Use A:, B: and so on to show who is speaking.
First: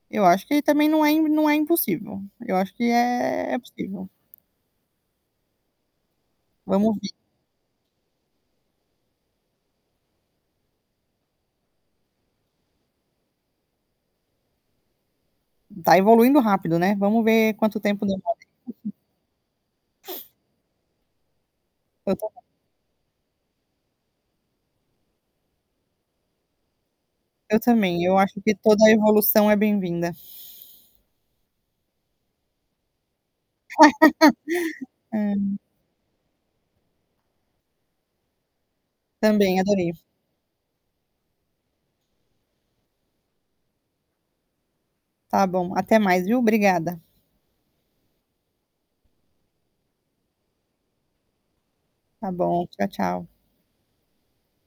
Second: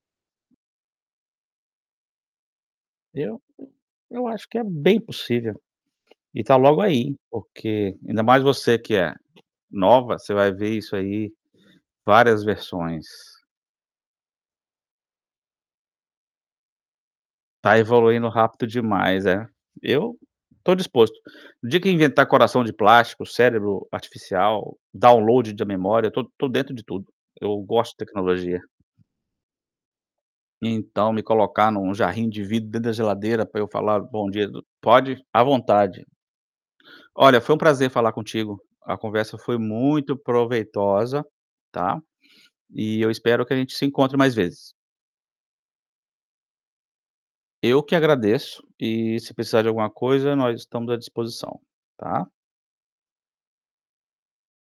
A: Eu acho que também não é não é impossível, eu acho que
B: Eu eu
A: é é possível.
B: eu acho que é bem possível, e tá logo
A: Vamos ver.
B: aí, porque, ainda mais você que é nova, você vai ver isso aí várias versões.
A: Tá evoluindo rápido, né, vamos ver
B: Tá
A: quanto tempo
B: evoluindo
A: demora.
B: rápido demais. É, eu tô disposto. No dia que
A: Eu
B: inventar
A: também.
B: coração de plástico, cérebro artificial, download da memória, tô tô dentro de tudo. Eu
A: Eu
B: gosto de
A: também, eu acho que
B: tecnologia.
A: toda a evolução é bem-vinda.
B: Então me colocar num jarrinho de vidro dentro da geladeira para eu falar: "Bom dia e t" pode à
A: Ai.
B: vontade. Olha foi um prazer falar contigo, a conversa foi
A: Também adorei.
B: muito proveitosa, tá, e eu espero que a gente se encontre mais vezes.
A: Tá bom, até mais viu, obrigada.
B: Eu que agradeço, e se precisar de alguma coisa nós estamos à disposição,
A: Ta
B: tá.
A: bom, tchau, tchau.